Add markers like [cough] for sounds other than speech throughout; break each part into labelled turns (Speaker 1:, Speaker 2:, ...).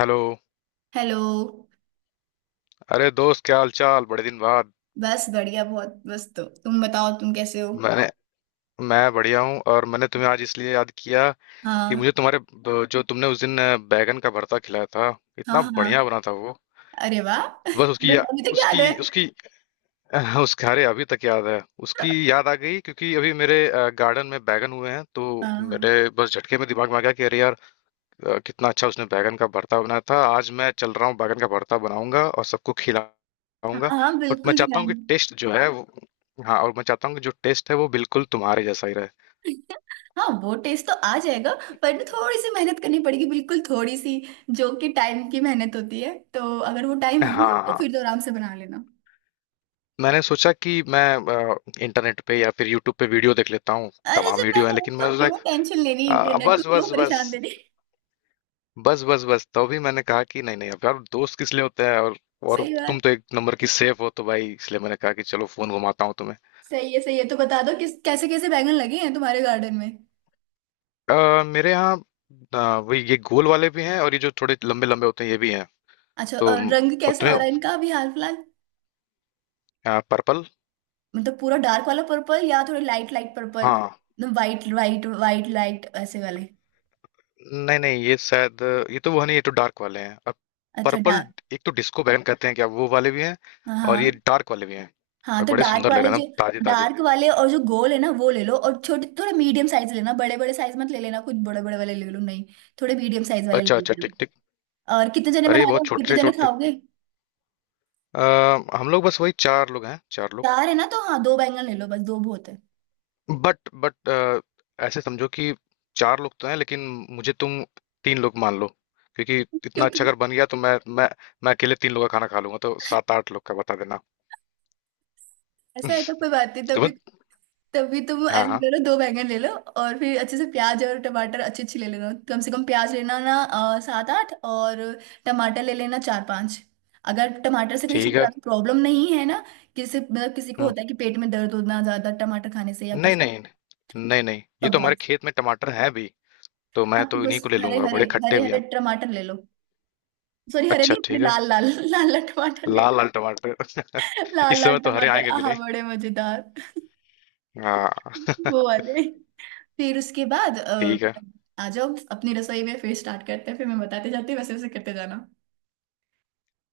Speaker 1: Hello.
Speaker 2: Hello.
Speaker 1: अरे दोस्त, क्या हाल चाल? बड़े दिन बाद।
Speaker 2: बस बढ़िया बहुत। बस तो तुम बताओ, तुम कैसे हो?
Speaker 1: मैंने मैं बढ़िया हूँ। और मैंने तुम्हें आज इसलिए याद किया कि मुझे
Speaker 2: हाँ
Speaker 1: तुम्हारे जो तुमने उस दिन बैगन का भरता खिलाया था,
Speaker 2: हाँ
Speaker 1: इतना बढ़िया
Speaker 2: हाँ,
Speaker 1: बना था वो।
Speaker 2: अरे वाह [laughs]
Speaker 1: बस उसकी
Speaker 2: तुम्हें अभी तक [laughs] याद है?
Speaker 1: उसकी उसकी [laughs] उसके, अरे अभी तक याद है। उसकी याद आ गई क्योंकि अभी मेरे गार्डन में बैगन हुए हैं तो मेरे
Speaker 2: हाँ
Speaker 1: बस झटके में दिमाग में आ गया कि अरे यार, कितना अच्छा उसने बैगन का भरता बनाया था। आज मैं चल रहा हूँ, बैगन का भरता बनाऊंगा और सबको
Speaker 2: हाँ
Speaker 1: खिलाऊंगा।
Speaker 2: हाँ हाँ,
Speaker 1: और मैं
Speaker 2: बिल्कुल
Speaker 1: चाहता हूँ
Speaker 2: ध्यान।
Speaker 1: कि टेस्ट जो है वो, हाँ, और मैं चाहता हूँ कि जो टेस्ट है वो बिल्कुल तुम्हारे जैसा ही रहे।
Speaker 2: [laughs] हाँ, वो टेस्ट तो आ जाएगा। पर ना थोड़ी सी मेहनत करनी पड़ेगी, बिल्कुल थोड़ी सी। जो कि टाइम की मेहनत होती है, तो अगर वो टाइम हो
Speaker 1: हाँ
Speaker 2: तो
Speaker 1: हाँ।
Speaker 2: फिर तो आराम से बना लेना।
Speaker 1: मैंने सोचा कि मैं अ, इंटरनेट पे या फिर यूट्यूब पे वीडियो देख लेता हूँ,
Speaker 2: अरे
Speaker 1: तमाम
Speaker 2: जब मैं
Speaker 1: वीडियो है,
Speaker 2: हूं
Speaker 1: लेकिन
Speaker 2: तो
Speaker 1: मैं
Speaker 2: क्यों टेंशन लेनी,
Speaker 1: सोचा
Speaker 2: इंटरनेट को
Speaker 1: बस
Speaker 2: क्यों
Speaker 1: बस बस।
Speaker 2: परेशान देनी [laughs]
Speaker 1: बस बस बस, तो भी मैंने कहा कि नहीं नहीं, अब यार दोस्त किस लिए होते हैं? और
Speaker 2: सही बात
Speaker 1: तुम तो
Speaker 2: है।
Speaker 1: एक नंबर की सेफ हो, तो भाई इसलिए मैंने कहा कि चलो फोन घुमाता हूँ तुम्हें।
Speaker 2: सही है सही है। तो बता दो किस कैसे कैसे बैंगन लगे हैं तुम्हारे गार्डन में?
Speaker 1: मेरे यहाँ वही, ये गोल वाले भी हैं और ये जो थोड़े लंबे लंबे होते हैं ये भी हैं।
Speaker 2: अच्छा,
Speaker 1: तो
Speaker 2: और रंग कैसा हो
Speaker 1: पतले,
Speaker 2: रहा है इनका अभी हाल फिलहाल?
Speaker 1: Purple purple.
Speaker 2: मतलब पूरा डार्क वाला पर्पल, या थोड़े लाइट लाइट पर्पल,
Speaker 1: हाँ,
Speaker 2: एकदम वाइट वाइट वाइट लाइट ऐसे वाले?
Speaker 1: नहीं नहीं, ये शायद, ये तो वो नहीं, ये तो डार्क वाले हैं। और
Speaker 2: अच्छा,
Speaker 1: पर्पल,
Speaker 2: डार्क।
Speaker 1: एक तो डिस्को बैंगन कहते हैं क्या, वो वाले भी हैं और ये
Speaker 2: हाँ
Speaker 1: डार्क वाले भी हैं।
Speaker 2: हाँ
Speaker 1: और
Speaker 2: तो
Speaker 1: बड़े सुंदर लग रहे हैं ना, ताजे ताजे।
Speaker 2: डार्क वाले और जो गोल है ना, वो ले लो। और छोटे, थोड़ा मीडियम साइज लेना, बड़े बड़े साइज मत ले लेना, कुछ बड़े बड़े वाले ले लो नहीं, थोड़े मीडियम साइज वाले
Speaker 1: अच्छा
Speaker 2: ले
Speaker 1: अच्छा,
Speaker 2: लो।
Speaker 1: ठीक ठीक।
Speaker 2: और कितने जने बना
Speaker 1: अरे
Speaker 2: रहे
Speaker 1: बहुत
Speaker 2: हो, कितने
Speaker 1: छोटे
Speaker 2: जने
Speaker 1: छोटे
Speaker 2: खाओगे?
Speaker 1: अ, हम लोग बस वही चार लोग हैं, चार लोग।
Speaker 2: चार है ना, तो हाँ दो बैंगन ले लो, बस दो बहुत है।
Speaker 1: बट ऐसे समझो कि चार लोग तो हैं लेकिन मुझे, तुम तीन लोग मान लो, क्योंकि
Speaker 2: [laughs]
Speaker 1: इतना
Speaker 2: क्यों?
Speaker 1: अच्छा अगर बन गया तो मैं मैं अकेले तीन लोग का खाना खा लूंगा, तो सात आठ लोग का बता देना।
Speaker 2: ऐसा है तो कोई बात नहीं,
Speaker 1: [laughs]
Speaker 2: तभी।
Speaker 1: तुम्हें
Speaker 2: तभी तुम
Speaker 1: हाँ
Speaker 2: ऐसा
Speaker 1: हाँ।
Speaker 2: करो, दो बैंगन ले लो। और फिर अच्छे से प्याज और टमाटर अच्छी अच्छी ले लेना। कम से कम प्याज लेना ना, सात आठ। और टमाटर ले लेना, चार पांच। अगर टमाटर से कोई
Speaker 1: ठीक है।
Speaker 2: ज्यादा प्रॉब्लम नहीं है ना, किसी मतलब किसी को
Speaker 1: हम्म।
Speaker 2: होता है कि पेट में दर्द होना ज्यादा टमाटर खाने से या
Speaker 1: नहीं
Speaker 2: कुछ।
Speaker 1: नहीं। नहीं नहीं,
Speaker 2: तो
Speaker 1: ये तो हमारे
Speaker 2: बस।
Speaker 1: खेत में टमाटर हैं भी, तो मैं
Speaker 2: हाँ तो
Speaker 1: तो
Speaker 2: बस।
Speaker 1: इन्हीं को ले
Speaker 2: हरे
Speaker 1: लूंगा,
Speaker 2: हरे,
Speaker 1: बड़े खट्टे
Speaker 2: हरे
Speaker 1: भी
Speaker 2: हरे
Speaker 1: हैं।
Speaker 2: टमाटर ले लो, सॉरी हरे
Speaker 1: अच्छा
Speaker 2: नहीं, हरे
Speaker 1: ठीक है।
Speaker 2: लाल लाल [laughs] लाल लाल टमाटर ले।
Speaker 1: लाल लाल टमाटर [laughs]
Speaker 2: लाल
Speaker 1: इस
Speaker 2: लाल
Speaker 1: समय तो हरे
Speaker 2: टमाटर,
Speaker 1: आएंगे भी
Speaker 2: आहा,
Speaker 1: नहीं।
Speaker 2: बड़े मजेदार।
Speaker 1: हाँ।
Speaker 2: [laughs] वो वाले। फिर उसके बाद,
Speaker 1: [laughs] ठीक है।
Speaker 2: आ जाओ अपनी रसोई में, फिर स्टार्ट करते हैं, फिर मैं बताते जाती हूँ, वैसे वैसे करते जाना।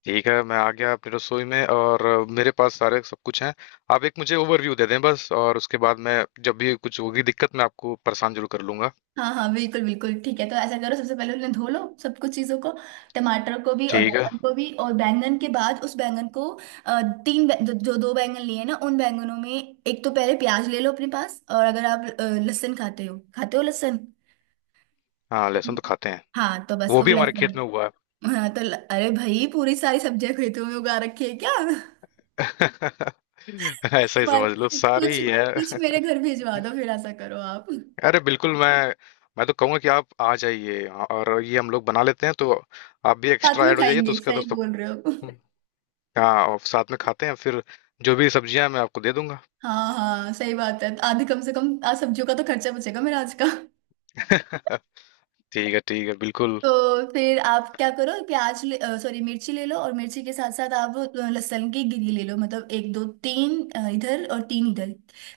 Speaker 1: ठीक है, मैं आ गया अपनी रसोई में और मेरे पास सारे सब कुछ हैं। आप एक मुझे ओवरव्यू दे दें बस, और उसके बाद मैं जब भी कुछ होगी दिक्कत, मैं आपको परेशान जरूर कर लूंगा।
Speaker 2: हाँ हाँ बिल्कुल बिल्कुल, ठीक है। तो ऐसा करो, सबसे पहले उन्हें धो लो, सब कुछ चीज़ों को। टमाटर को भी और
Speaker 1: ठीक है।
Speaker 2: बैंगन को भी। और बैंगन के बाद उस बैंगन को, तीन जो दो बैंगन लिए ना, उन बैंगनों में एक तो पहले प्याज ले लो अपने पास। और अगर आप लहसुन खाते हो, खाते हो लहसुन?
Speaker 1: हाँ, लहसुन तो खाते हैं।
Speaker 2: हाँ तो बस
Speaker 1: वो
Speaker 2: वो
Speaker 1: भी हमारे खेत में
Speaker 2: लहसुन।
Speaker 1: हुआ।
Speaker 2: हाँ तो अरे भाई, पूरी सारी सब्जियां खेतों में उगा रखी है क्या
Speaker 1: है [laughs] ऐसा ही समझ लो,
Speaker 2: तुम्हारे?
Speaker 1: सारी
Speaker 2: कुछ
Speaker 1: ही है।
Speaker 2: कुछ
Speaker 1: [laughs]
Speaker 2: मेरे घर भिजवा दो। फिर ऐसा करो आप,
Speaker 1: अरे बिल्कुल, मैं तो कहूंगा कि आप आ जाइए और ये हम लोग बना लेते हैं, तो आप भी
Speaker 2: साथ
Speaker 1: एक्स्ट्रा
Speaker 2: में
Speaker 1: ऐड हो जाइए तो
Speaker 2: खाएंगे,
Speaker 1: उसके
Speaker 2: सही
Speaker 1: बाद सब।
Speaker 2: बोल रहे हो।
Speaker 1: हाँ, और साथ में खाते हैं फिर। जो भी सब्जियां हैं, मैं आपको दे दूंगा।
Speaker 2: हाँ हाँ सही बात है, आधे कम से कम आज सब्जियों का तो खर्चा बचेगा मेरा आज का।
Speaker 1: [laughs] ठीक है ठीक है, बिल्कुल।
Speaker 2: तो फिर आप क्या करो, प्याज ले, सॉरी मिर्ची ले लो, और मिर्ची के साथ साथ आप लहसुन की गिरी ले लो। मतलब एक दो तीन, इधर और तीन इधर।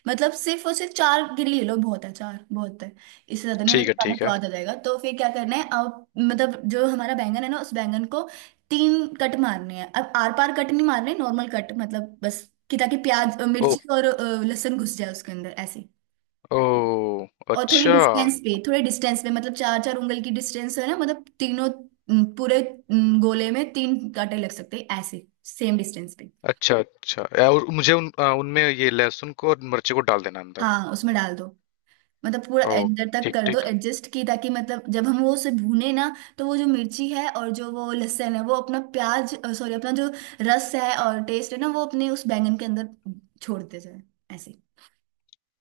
Speaker 2: मतलब सिर्फ और सिर्फ चार गिरी ले लो, बहुत है, चार बहुत है। इससे ज्यादा नहीं होता
Speaker 1: ठीक है
Speaker 2: तो खाना
Speaker 1: ठीक
Speaker 2: स्वाद आ जाएगा। तो फिर क्या करना है आप, मतलब जो हमारा बैंगन है ना, उस बैंगन को तीन कट मारने हैं। अब आर पार कट नहीं मारने, नॉर्मल कट, मतलब बस कि ताकि प्याज,
Speaker 1: है।
Speaker 2: मिर्ची और लहसुन घुस जाए उसके अंदर, ऐसे।
Speaker 1: ओ,
Speaker 2: और थोड़ी
Speaker 1: अच्छा
Speaker 2: डिस्टेंस पे, थोड़े डिस्टेंस पे, मतलब चार चार उंगल की डिस्टेंस है ना। मतलब तीनों, पूरे, गोले में तीन कांटे लग सकते हैं ऐसे, सेम डिस्टेंस पे।
Speaker 1: अच्छा। अच्छा और मुझे उनमें ये लहसुन को और मिर्ची को डाल देना अंदर।
Speaker 2: हाँ उसमें डाल दो, मतलब पूरा
Speaker 1: ओ,
Speaker 2: अंदर तक
Speaker 1: ठीक
Speaker 2: कर दो
Speaker 1: ठीक।
Speaker 2: एडजस्ट की, ताकि मतलब जब हम वो उसे भूने ना, तो वो जो मिर्ची है और जो वो लहसुन है, वो अपना प्याज, सॉरी अपना जो रस है और टेस्ट है ना, वो अपने उस बैंगन के अंदर छोड़ते जाए, ऐसे।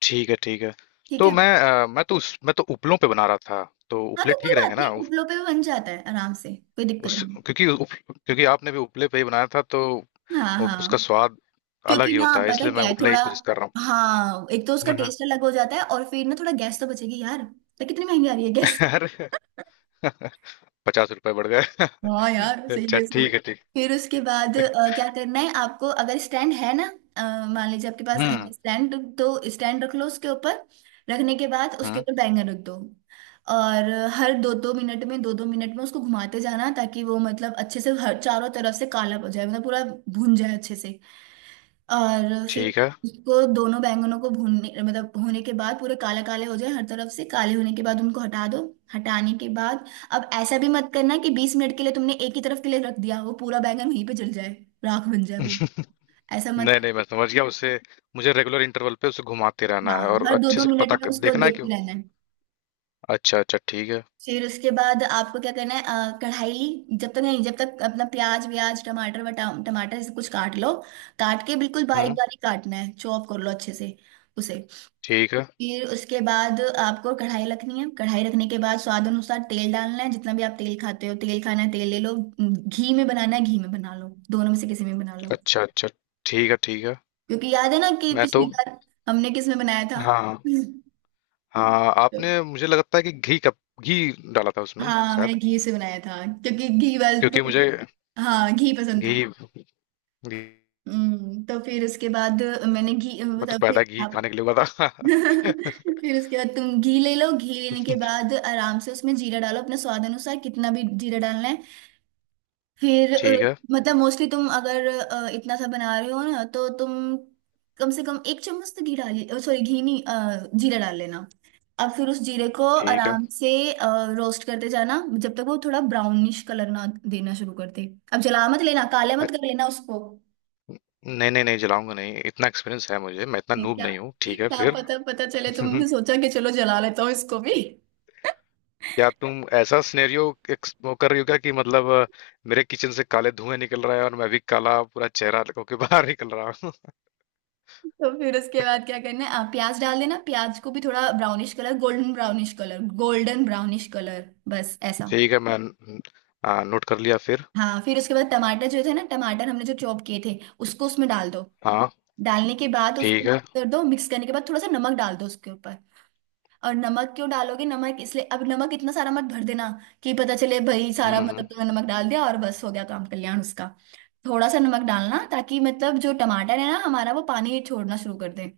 Speaker 1: ठीक है ठीक है,
Speaker 2: ठीक
Speaker 1: तो
Speaker 2: है।
Speaker 1: मैं मैं तो उस मैं तो उपलों पे बना रहा था, तो
Speaker 2: हाँ
Speaker 1: उपले
Speaker 2: तो कोई
Speaker 1: ठीक रहेंगे
Speaker 2: बात
Speaker 1: ना
Speaker 2: नहीं,
Speaker 1: उस,
Speaker 2: उपलो पे भी बन जाता है आराम से, कोई दिक्कत नहीं।
Speaker 1: क्योंकि क्योंकि आपने भी उपले पे ही बनाया था तो
Speaker 2: हाँ
Speaker 1: उसका
Speaker 2: हाँ।
Speaker 1: स्वाद अलग
Speaker 2: क्योंकि
Speaker 1: ही
Speaker 2: ना,
Speaker 1: होता है,
Speaker 2: पता है
Speaker 1: इसलिए मैं
Speaker 2: क्या है
Speaker 1: उपले ही
Speaker 2: थोड़ा,
Speaker 1: कोशिश कर रहा हूँ।
Speaker 2: हाँ, एक तो उसका
Speaker 1: हम्म, हम्म।
Speaker 2: टेस्ट अलग हो जाता है, और फिर ना थोड़ा गैस तो बचेगी यार। तो कितनी महंगी आ रही है गैस?
Speaker 1: [laughs] अरे। [laughs] 50 रुपए बढ़ गए।
Speaker 2: हाँ
Speaker 1: [laughs]
Speaker 2: यार,
Speaker 1: अच्छा
Speaker 2: सीरियसली।
Speaker 1: ठीक है ठीक।
Speaker 2: फिर उसके बाद, क्या करना है आपको, अगर स्टैंड है ना, मान लीजिए आपके पास
Speaker 1: हम्म
Speaker 2: है स्टैंड, तो स्टैंड रख लो उसके ऊपर। रखने के बाद उसके
Speaker 1: हम्म।
Speaker 2: ऊपर बैंगन रख दो। और हर 2-2 मिनट में, 2-2 मिनट में उसको घुमाते जाना, ताकि वो मतलब अच्छे से हर चारों तरफ से काला हो जाए, मतलब पूरा भुन जाए अच्छे से। और फिर
Speaker 1: ठीक है।
Speaker 2: उसको, दोनों बैंगनों को भूनने मतलब होने के बाद, पूरे काले काले हो जाए, हर तरफ से काले होने के बाद उनको हटा दो। हटाने के बाद, अब ऐसा भी मत करना कि 20 मिनट के लिए तुमने एक ही तरफ के लिए रख दिया, वो पूरा बैंगन वहीं पे जल जाए, राख बन जाए वो।
Speaker 1: [laughs]
Speaker 2: ऐसा मत
Speaker 1: नहीं नहीं, मैं
Speaker 2: करना।
Speaker 1: समझ गया उसे। मुझे रेगुलर इंटरवल पे उसे घुमाते रहना है
Speaker 2: हाँ,
Speaker 1: और
Speaker 2: हर दो
Speaker 1: अच्छे
Speaker 2: दो
Speaker 1: से
Speaker 2: मिनट में उसको
Speaker 1: देखना है क्यों।
Speaker 2: देखते रहना है।
Speaker 1: अच्छा अच्छा ठीक है।
Speaker 2: फिर उसके बाद आपको क्या करना है, कढ़ाई जब तक नहीं, जब तक अपना प्याज व्याज, टमाटर वटा, टमाटर से कुछ काट लो। काट के बिल्कुल बारीक
Speaker 1: हम्म।
Speaker 2: बारीक काटना है, चॉप कर लो अच्छे से उसे।
Speaker 1: ठीक है।
Speaker 2: फिर उसके बाद आपको कढ़ाई रखनी है। कढ़ाई रखने के बाद स्वाद अनुसार तेल डालना है, जितना भी आप तेल खाते हो, तेल खाना है तेल ले लो, घी में बनाना है घी में बना लो, दोनों में से किसी में बना लो।
Speaker 1: अच्छा अच्छा ठीक है ठीक है।
Speaker 2: क्योंकि याद है ना कि
Speaker 1: मैं तो
Speaker 2: पिछली बार हमने किस में बनाया था?
Speaker 1: हाँ
Speaker 2: [laughs]
Speaker 1: हाँ, आपने, मुझे लगता है कि घी का, घी डाला था उसमें
Speaker 2: हाँ,
Speaker 1: शायद।
Speaker 2: मैंने घी से बनाया था, क्योंकि घी वाल तो,
Speaker 1: क्योंकि मुझे
Speaker 2: हाँ घी पसंद था।
Speaker 1: घी, घी।
Speaker 2: तो फिर उसके बाद मैंने घी
Speaker 1: मैं तो
Speaker 2: मतलब, फिर
Speaker 1: पैदा घी
Speaker 2: आप
Speaker 1: खाने के लिए हुआ था।
Speaker 2: [laughs]
Speaker 1: [laughs]
Speaker 2: फिर उसके बाद तुम घी ले लो। घी लेने के बाद आराम से उसमें जीरा डालो अपने स्वाद अनुसार, कितना भी जीरा डालना है। फिर
Speaker 1: ठीक है
Speaker 2: मतलब मोस्टली तुम अगर इतना सा बना रहे हो ना, तो तुम कम से कम 1 चम्मच तो घी डाली, सॉरी घी नहीं, जीरा डाल लेना। अब फिर उस जीरे को
Speaker 1: ठीक है।
Speaker 2: आराम से रोस्ट करते जाना, जब तक वो थोड़ा ब्राउनिश कलर ना देना शुरू कर दे। अब जला मत लेना, काले मत
Speaker 1: अच्छ-
Speaker 2: कर लेना उसको।
Speaker 1: नहीं नहीं नहीं, जलाऊंगा नहीं, इतना एक्सपीरियंस है मुझे, मैं इतना
Speaker 2: ये
Speaker 1: नूब
Speaker 2: क्या,
Speaker 1: नहीं हूँ। ठीक है
Speaker 2: क्या
Speaker 1: फिर।
Speaker 2: पता पता चले तुमने
Speaker 1: [laughs]
Speaker 2: सोचा कि चलो जला लेता हूँ इसको भी।
Speaker 1: क्या तुम ऐसा सिनेरियो वो कर रही हो क्या, कि मतलब मेरे किचन से काले धुएं निकल रहा है और मैं भी काला पूरा चेहरा होके [laughs] बाहर निकल रहा हूँ।
Speaker 2: तो फिर उसके बाद क्या करना है, आप प्याज डाल देना। प्याज को भी थोड़ा brownish colour, golden brownish colour, golden brownish colour बस, ऐसा।
Speaker 1: ठीक है मैं हाँ, नोट कर लिया फिर।
Speaker 2: हाँ फिर उसके बाद टमाटर जो थे ना, टमाटर हमने जो चॉप किए थे, उसको उसमें डाल दो।
Speaker 1: हाँ।
Speaker 2: डालने के बाद उसको
Speaker 1: ठीक है।
Speaker 2: मिक्स कर दो, मिक्स करने के बाद थोड़ा सा नमक डाल दो उसके ऊपर। और नमक क्यों डालोगे, नमक इसलिए, अब नमक इतना सारा मत भर देना कि पता चले भाई सारा,
Speaker 1: हम्म हम्म,
Speaker 2: मतलब तुमने नमक डाल दिया और बस हो गया काम कल्याण उसका। थोड़ा सा नमक डालना, ताकि मतलब जो टमाटर है ना हमारा, वो पानी छोड़ना शुरू कर दे।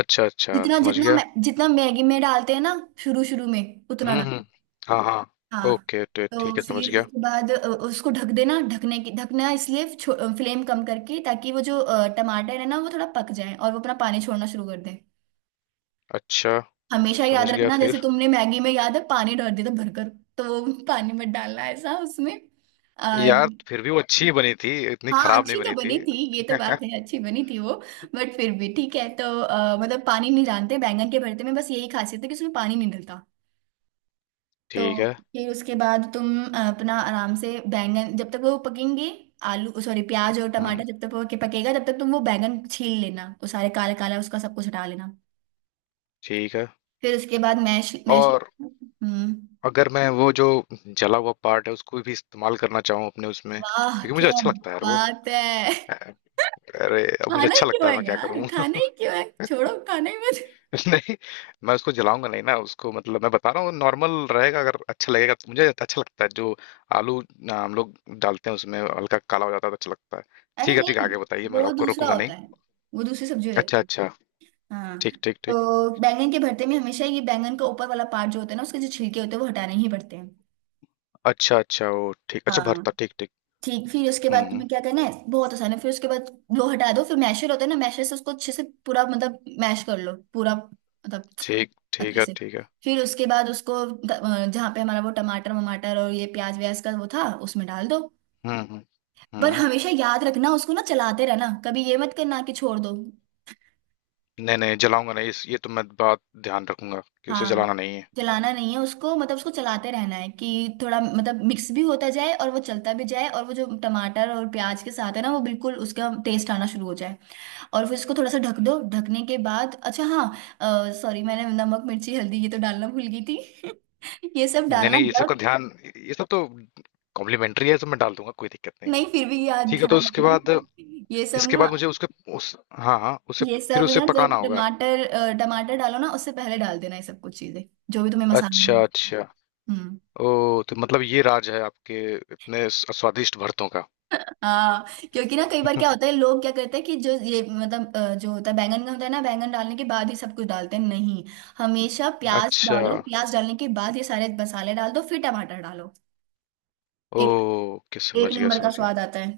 Speaker 1: अच्छा अच्छा,
Speaker 2: जितना
Speaker 1: समझ
Speaker 2: जितना
Speaker 1: गया।
Speaker 2: जितना मैगी में डालते हैं ना शुरू शुरू में, उतना डाल।
Speaker 1: हम्म। हाँ हाँ।
Speaker 2: हाँ।
Speaker 1: ओके, तो ठीक
Speaker 2: तो
Speaker 1: है,
Speaker 2: फिर
Speaker 1: समझ गया।
Speaker 2: उसके बाद उसको ढक देना। ढकने की, ढकना इसलिए फ्लेम कम करके, ताकि वो जो टमाटर है ना, वो थोड़ा पक जाए और वो अपना पानी छोड़ना शुरू कर दे।
Speaker 1: अच्छा
Speaker 2: हमेशा याद
Speaker 1: समझ गया
Speaker 2: रखना, जैसे
Speaker 1: फिर।
Speaker 2: तुमने मैगी में, याद है, पानी डाल दिया था भरकर। तो वो [laughs] पानी मत डालना ऐसा उसमें। और
Speaker 1: यार फिर भी वो अच्छी ही बनी थी, इतनी
Speaker 2: हाँ,
Speaker 1: खराब नहीं
Speaker 2: अच्छी तो
Speaker 1: बनी
Speaker 2: बनी
Speaker 1: थी।
Speaker 2: थी, ये तो बात है, अच्छी बनी थी वो। बट फिर भी ठीक है। तो मतलब पानी नहीं, जानते बैंगन के भरते में बस यही खासियत है कि उसमें पानी नहीं डलता। तो
Speaker 1: ठीक है।
Speaker 2: फिर उसके बाद तुम अपना आराम से बैंगन जब तक वो पकेंगे, आलू सॉरी प्याज और
Speaker 1: हम्म।
Speaker 2: टमाटर जब तक वो के पकेगा, तब तक तुम वो बैंगन छील लेना, वो सारे काला काला उसका सब कुछ हटा लेना।
Speaker 1: ठीक है।
Speaker 2: फिर उसके बाद मैश मैश।
Speaker 1: और
Speaker 2: हम्म।
Speaker 1: अगर मैं वो जो जला हुआ पार्ट है उसको भी इस्तेमाल करना चाहूँ अपने उसमें,
Speaker 2: वाह
Speaker 1: क्योंकि मुझे
Speaker 2: क्या
Speaker 1: अच्छा लगता है यार वो।
Speaker 2: बात है [laughs]
Speaker 1: अरे अब मुझे
Speaker 2: खाना ही
Speaker 1: अच्छा लगता
Speaker 2: क्यों
Speaker 1: है,
Speaker 2: है
Speaker 1: मैं क्या
Speaker 2: यार,
Speaker 1: करूँ?
Speaker 2: खाना
Speaker 1: [laughs]
Speaker 2: ही क्यों है, छोड़ो खाना ही मत।
Speaker 1: नहीं, मैं उसको जलाऊंगा नहीं ना, उसको मतलब मैं बता रहा हूँ नॉर्मल रहेगा, अगर अच्छा लगेगा, तो मुझे अच्छा लगता है जो आलू हम लोग डालते हैं उसमें हल्का काला हो जाता है तो अच्छा लगता है।
Speaker 2: अरे
Speaker 1: ठीक है ठीक है,
Speaker 2: नहीं,
Speaker 1: आगे बताइए, मैं
Speaker 2: वो
Speaker 1: आपको
Speaker 2: दूसरा
Speaker 1: रोकूंगा
Speaker 2: होता
Speaker 1: नहीं।
Speaker 2: है, वो दूसरी सब्जी हो
Speaker 1: अच्छा
Speaker 2: जाती है।
Speaker 1: अच्छा,
Speaker 2: हाँ,
Speaker 1: ठीक ठीक ठीक।
Speaker 2: तो बैंगन के भरते में हमेशा ये बैंगन का ऊपर वाला पार्ट जो होता है ना, उसके जो छिलके होते हैं वो हटाने ही पड़ते हैं।
Speaker 1: अच्छा अच्छा, वो ठीक, अच्छा
Speaker 2: हाँ
Speaker 1: भरता, ठीक ठीक।
Speaker 2: ठीक। फिर उसके
Speaker 1: हम्म
Speaker 2: बाद
Speaker 1: हम्म,
Speaker 2: तुम्हें क्या करना है, बहुत आसान है। फिर उसके बाद वो हटा दो, फिर मैशर होता है ना, मैशर से उसको अच्छे से पूरा मतलब मैश कर लो, पूरा मतलब
Speaker 1: ठीक ठीक
Speaker 2: अच्छे
Speaker 1: है
Speaker 2: से।
Speaker 1: ठीक है।
Speaker 2: फिर उसके बाद उसको जहाँ पे हमारा वो टमाटर वमाटर और ये प्याज व्याज का वो था, उसमें डाल दो।
Speaker 1: हम्म।
Speaker 2: पर
Speaker 1: हम्म।
Speaker 2: हमेशा याद रखना उसको ना चलाते रहना, कभी ये मत करना कि छोड़ दो।
Speaker 1: नहीं नहीं, जलाऊंगा नहीं इस, ये तो मैं बात, ध्यान रखूंगा कि उसे जलाना
Speaker 2: हाँ,
Speaker 1: नहीं है।
Speaker 2: चलाना नहीं है उसको, मतलब उसको चलाते रहना है, कि थोड़ा मतलब मिक्स भी होता जाए और वो चलता भी जाए, और वो जो टमाटर और प्याज के साथ है ना, वो बिल्कुल उसका टेस्ट आना शुरू हो जाए। और फिर इसको थोड़ा सा ढक दो। ढकने के बाद, अच्छा हाँ सॉरी, मैंने नमक मिर्ची हल्दी ये तो डालना भूल गई थी [laughs] ये सब
Speaker 1: नहीं
Speaker 2: डालना
Speaker 1: नहीं, ये सब का
Speaker 2: जब,
Speaker 1: ध्यान, ये सब तो कॉम्प्लीमेंट्री है, ये सब मैं डाल दूंगा, कोई दिक्कत नहीं।
Speaker 2: नहीं फिर भी याद
Speaker 1: ठीक है तो
Speaker 2: ध्यान
Speaker 1: उसके
Speaker 2: रखना
Speaker 1: बाद,
Speaker 2: कि ये सब
Speaker 1: इसके
Speaker 2: ना,
Speaker 1: बाद मुझे उसके, उस हाँ हाँ उसे
Speaker 2: ये
Speaker 1: फिर
Speaker 2: सब
Speaker 1: उसे
Speaker 2: ना जब
Speaker 1: पकाना होगा।
Speaker 2: टमाटर, टमाटर डालो ना उससे पहले डाल देना, ये सब कुछ चीजें, जो भी तुम्हें मसाला डालना
Speaker 1: अच्छा अच्छा।
Speaker 2: है। हम्म।
Speaker 1: ओ, तो मतलब ये राज है आपके इतने स्वादिष्ट भरतों का।
Speaker 2: हाँ क्योंकि ना कई बार क्या होता है,
Speaker 1: [laughs]
Speaker 2: लोग क्या करते हैं कि जो ये मतलब, जो होता है बैंगन का, होता है ना, बैंगन डालने के बाद ही सब कुछ डालते हैं, नहीं। हमेशा प्याज
Speaker 1: अच्छा।
Speaker 2: डालो, प्याज डालने के बाद ये सारे मसाले डाल दो, फिर टमाटर डालो।
Speaker 1: ओ
Speaker 2: एक
Speaker 1: के
Speaker 2: एक
Speaker 1: समझ गया
Speaker 2: नंबर का
Speaker 1: समझ गया।
Speaker 2: स्वाद आता है।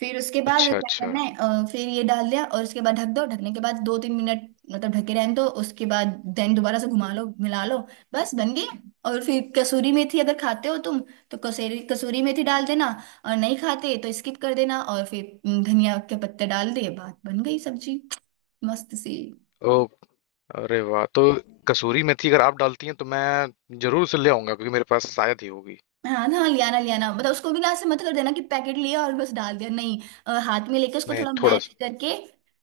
Speaker 2: फिर उसके बाद
Speaker 1: अच्छा
Speaker 2: क्या
Speaker 1: अच्छा।
Speaker 2: करना है, फिर ये डाल दिया और उसके बाद ढक दो। ढकने के बाद 2-3 मिनट, मतलब ढके रहने दो। उसके बाद देन दोबारा से घुमा लो, मिला लो, बस बन गई। और फिर कसूरी मेथी अगर खाते हो तुम, तो कसूरी कसूरी मेथी डाल देना, और नहीं खाते तो स्किप कर देना। और फिर धनिया के पत्ते डाल दिए, बात बन गई सब्जी मस्त सी।
Speaker 1: ओ, अरे वाह, तो कसूरी मेथी अगर आप डालती हैं तो मैं जरूर उसे ले आऊंगा, क्योंकि मेरे पास शायद ही होगी।
Speaker 2: हाँ ना, लियाना लियाना मतलब उसको भी ना ऐसे मत कर देना कि पैकेट लिया और बस डाल दिया, नहीं। हाथ में लेके उसको
Speaker 1: नहीं,
Speaker 2: थोड़ा
Speaker 1: थोड़ा
Speaker 2: मैश
Speaker 1: सा।
Speaker 2: करके,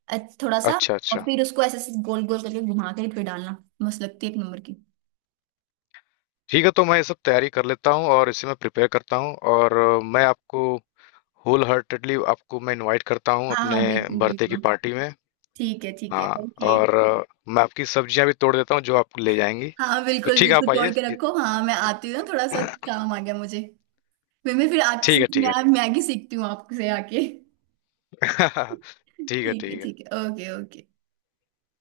Speaker 2: थोड़ा सा,
Speaker 1: अच्छा
Speaker 2: और
Speaker 1: अच्छा।
Speaker 2: फिर उसको ऐसे ऐसे गोल गोल करके घुमा के फिर डालना। मस्त लगती है एक नंबर की।
Speaker 1: ठीक है, तो मैं ये सब तैयारी कर लेता हूँ और इसे मैं प्रिपेयर करता हूँ, और मैं आपको होल हार्टेडली आपको मैं इनवाइट करता हूँ
Speaker 2: हाँ हाँ
Speaker 1: अपने
Speaker 2: बिल्कुल
Speaker 1: बर्थडे की
Speaker 2: बिल्कुल,
Speaker 1: पार्टी में।
Speaker 2: ठीक है ठीक है,
Speaker 1: हाँ,
Speaker 2: ओके।
Speaker 1: और मैं आपकी सब्जियां भी तोड़ देता हूँ जो आप ले जाएंगी।
Speaker 2: हाँ
Speaker 1: तो
Speaker 2: बिल्कुल
Speaker 1: ठीक है,
Speaker 2: बिल्कुल
Speaker 1: आप
Speaker 2: तोड़
Speaker 1: आइए।
Speaker 2: के रखो, हाँ मैं आती हूँ ना थोड़ा सा। काम आ गया मुझे। फिर मैं, फिर आपसे
Speaker 1: ठीक है ठीक है।
Speaker 2: मैं मैगी सीखती हूँ आपसे आके [laughs]
Speaker 1: [laughs] ठीक है
Speaker 2: ठीक है
Speaker 1: ठीक है।
Speaker 2: ठीक है, ओके ओके।